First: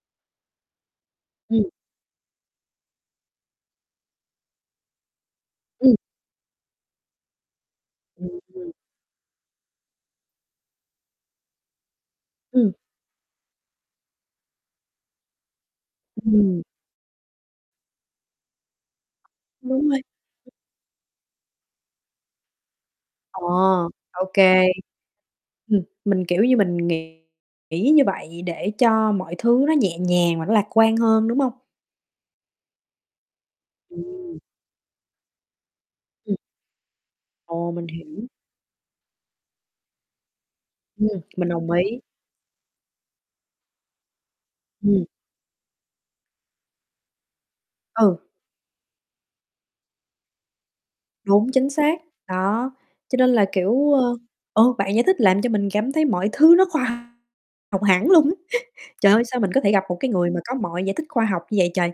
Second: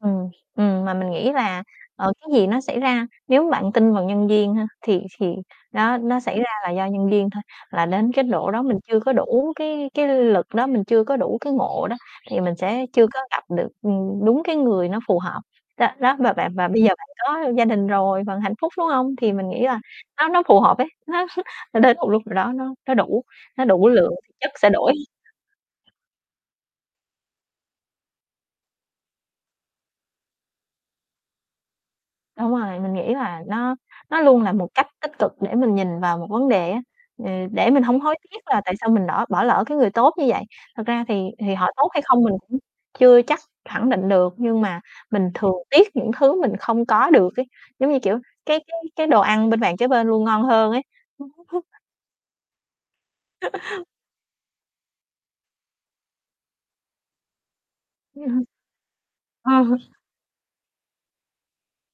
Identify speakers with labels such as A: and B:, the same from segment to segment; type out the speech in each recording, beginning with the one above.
A: Ừm, ừm, mà mình nghĩ là,
B: Ừm.
A: ờ, cái gì nó xảy ra nếu bạn tin vào nhân duyên ha, thì thì
B: Ừm.
A: đó nó xảy ra là do nhân duyên thôi. Hoặc là đến cái
B: Ừm,
A: độ đó,
B: ừm.
A: mình chưa có đủ cái cái lực đó, mình chưa có đủ cái ngộ đó, thì mình
B: Ừm.
A: sẽ chưa có gặp được, ừm, đúng cái người nó phù hợp. Đó đó, và bạn
B: Ừm.
A: và bây giờ bạn có gia đình rồi vận hạnh phúc, đúng hông? Thì mình nghĩ là
B: Đúng rồi.
A: nó nó phù hợp ấy. Nó nó đến một lúc nào đó, nó nó đủ
B: Ồ,
A: nó đủ lượng
B: ô
A: thì chất
B: kê.
A: sẽ đổi.
B: Ừm, mình, kiểu như, mình nghĩ nghĩ như vậy để cho mọi thứ nó nhẹ nhàng và nó lạc quan hơn, đúng hông?
A: Đúng rồi, mình nghĩ là nó nó
B: Ừm.
A: luôn là một cách tích cực để mình nhìn vào một
B: Ừm.
A: vấn đề á. Ừ, để
B: Ồ,
A: mình
B: mình
A: hông hối
B: hiểu.
A: tiếc là tại sao mình nỏ bỏ lỡ cái người tốt như vậy. Thật ra
B: Ừm,
A: thì
B: mình
A: thì họ
B: đồng
A: tốt
B: ý.
A: hay không mình cũng chưa chắc khẳng định được, nhưng mà
B: Ừm.
A: mình thường tiếc những thứ mình không có được ấy, giống như,
B: Ừ.
A: kiểu, cái cái cái đồ ăn bên bàn kế bên luôn ngon hơn ấy.
B: Đúng, chính xác, đó. Cho nên là, kiểu, ơ ờ, bạn giải thích làm cho mình cảm thấy mọi thứ nó khoa học hẳn luôn
A: Vậy
B: ấy.
A: hả?
B: Trời ơi! Sao mình có
A: Ờ h
B: thể gặp một cái người mà có mọi giải thích khoa học như vậy trời?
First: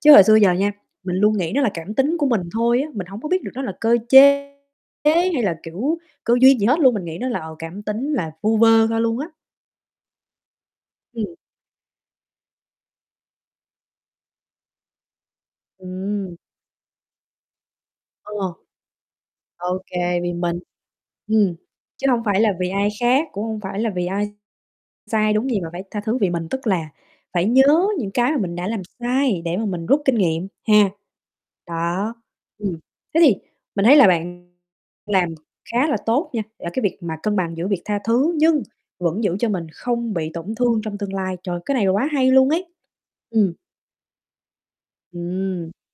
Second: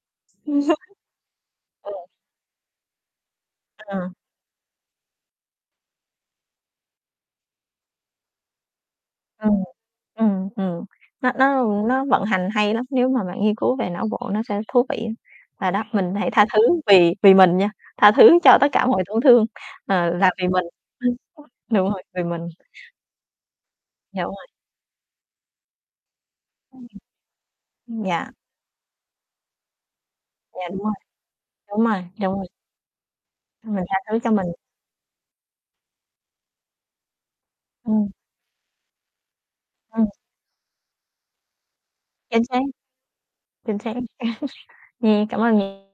B: Chứ hồi xưa giờ nha, mình luôn nghĩ nó là
A: Ờ.
B: cảm tính của mình thôi á, mình hổng có biết được nó là cơ
A: Ờ.
B: chế chế hay là, kiểu, cơ duyên gì hết luôn, mình nghĩ nó là, ờ, cảm tính là vu vơ thôi luôn á.
A: Ừm, ừm, ừm. Nó
B: Ừm.
A: nó, ưm, nó vận hành hay lắm, nếu mà bạn nghiên cứu về não bộ nó sẽ thú vị. Và đó, mình hãy
B: Ừm.
A: tha thứ vì vì mình nha, tha
B: Ờ,
A: thứ cho tất cả mọi tổn thương,
B: OK,
A: ờ, là
B: vì
A: vì
B: mình.
A: mình, [unintelligible]
B: Ừm,
A: đúng rồi,
B: chứ
A: vì
B: hông phải
A: mình.
B: là vì ai khác, cũng hông phải là vì
A: Yeah, đúng
B: ai
A: rồi.
B: sai ai đúng gì, mà phải tha thứ vì mình. Tức là
A: [unintelligible]
B: phải nhớ những cái
A: Yeah.
B: mà mình đã làm sai để mà mình rút kinh nghiệm
A: Yeah, đúng
B: ha.
A: rồi, đúng rồi,
B: Đó,
A: đúng rồi.
B: ừm. Thế thì
A: Mình
B: mình thấy
A: tha
B: là
A: thứ cho mình.
B: bạn làm khá là tốt nha, ở cái việc mà cân bằng giữa việc tha
A: Ừm.
B: thứ nhưng vẫn giữ cho mình
A: Ừm.
B: không bị tổn thương trong tương lai. Trời, cái này là quá hay
A: Chính
B: luôn
A: xác,
B: ấy! Ừm.
A: chính xác, yeah, cảm ơn
B: Ừm.
A: nh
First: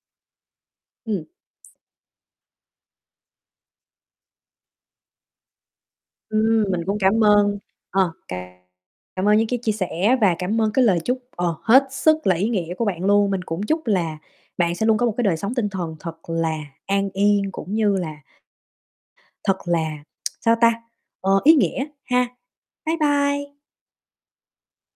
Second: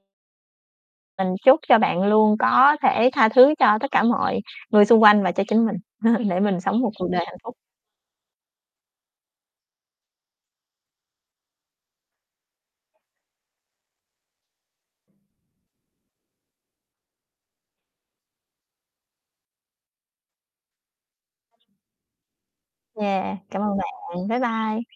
B: Ừm.
A: Mình chúc cho bạn luôn có thể tha thứ cho tất cả mọi người xung quanh và cho chính mình, để mình
B: Ừm,
A: sống
B: mình
A: một
B: cũng
A: cuộc
B: cảm
A: đời hạnh phúc.
B: ơn, ờ, c cảm ơn những cái chia sẻ và cảm ơn cái lời chúc, ờ, hết sức là ý nghĩa của bạn luôn. Mình cũng chúc là bạn sẽ luôn có một cái đời sống tinh thần thật là an yên cũng như là thật là, sao ta, ờ, ý nghĩa ha. Bye
A: Yeah,
B: bye.
A: cảm ơn bạn, bye bye.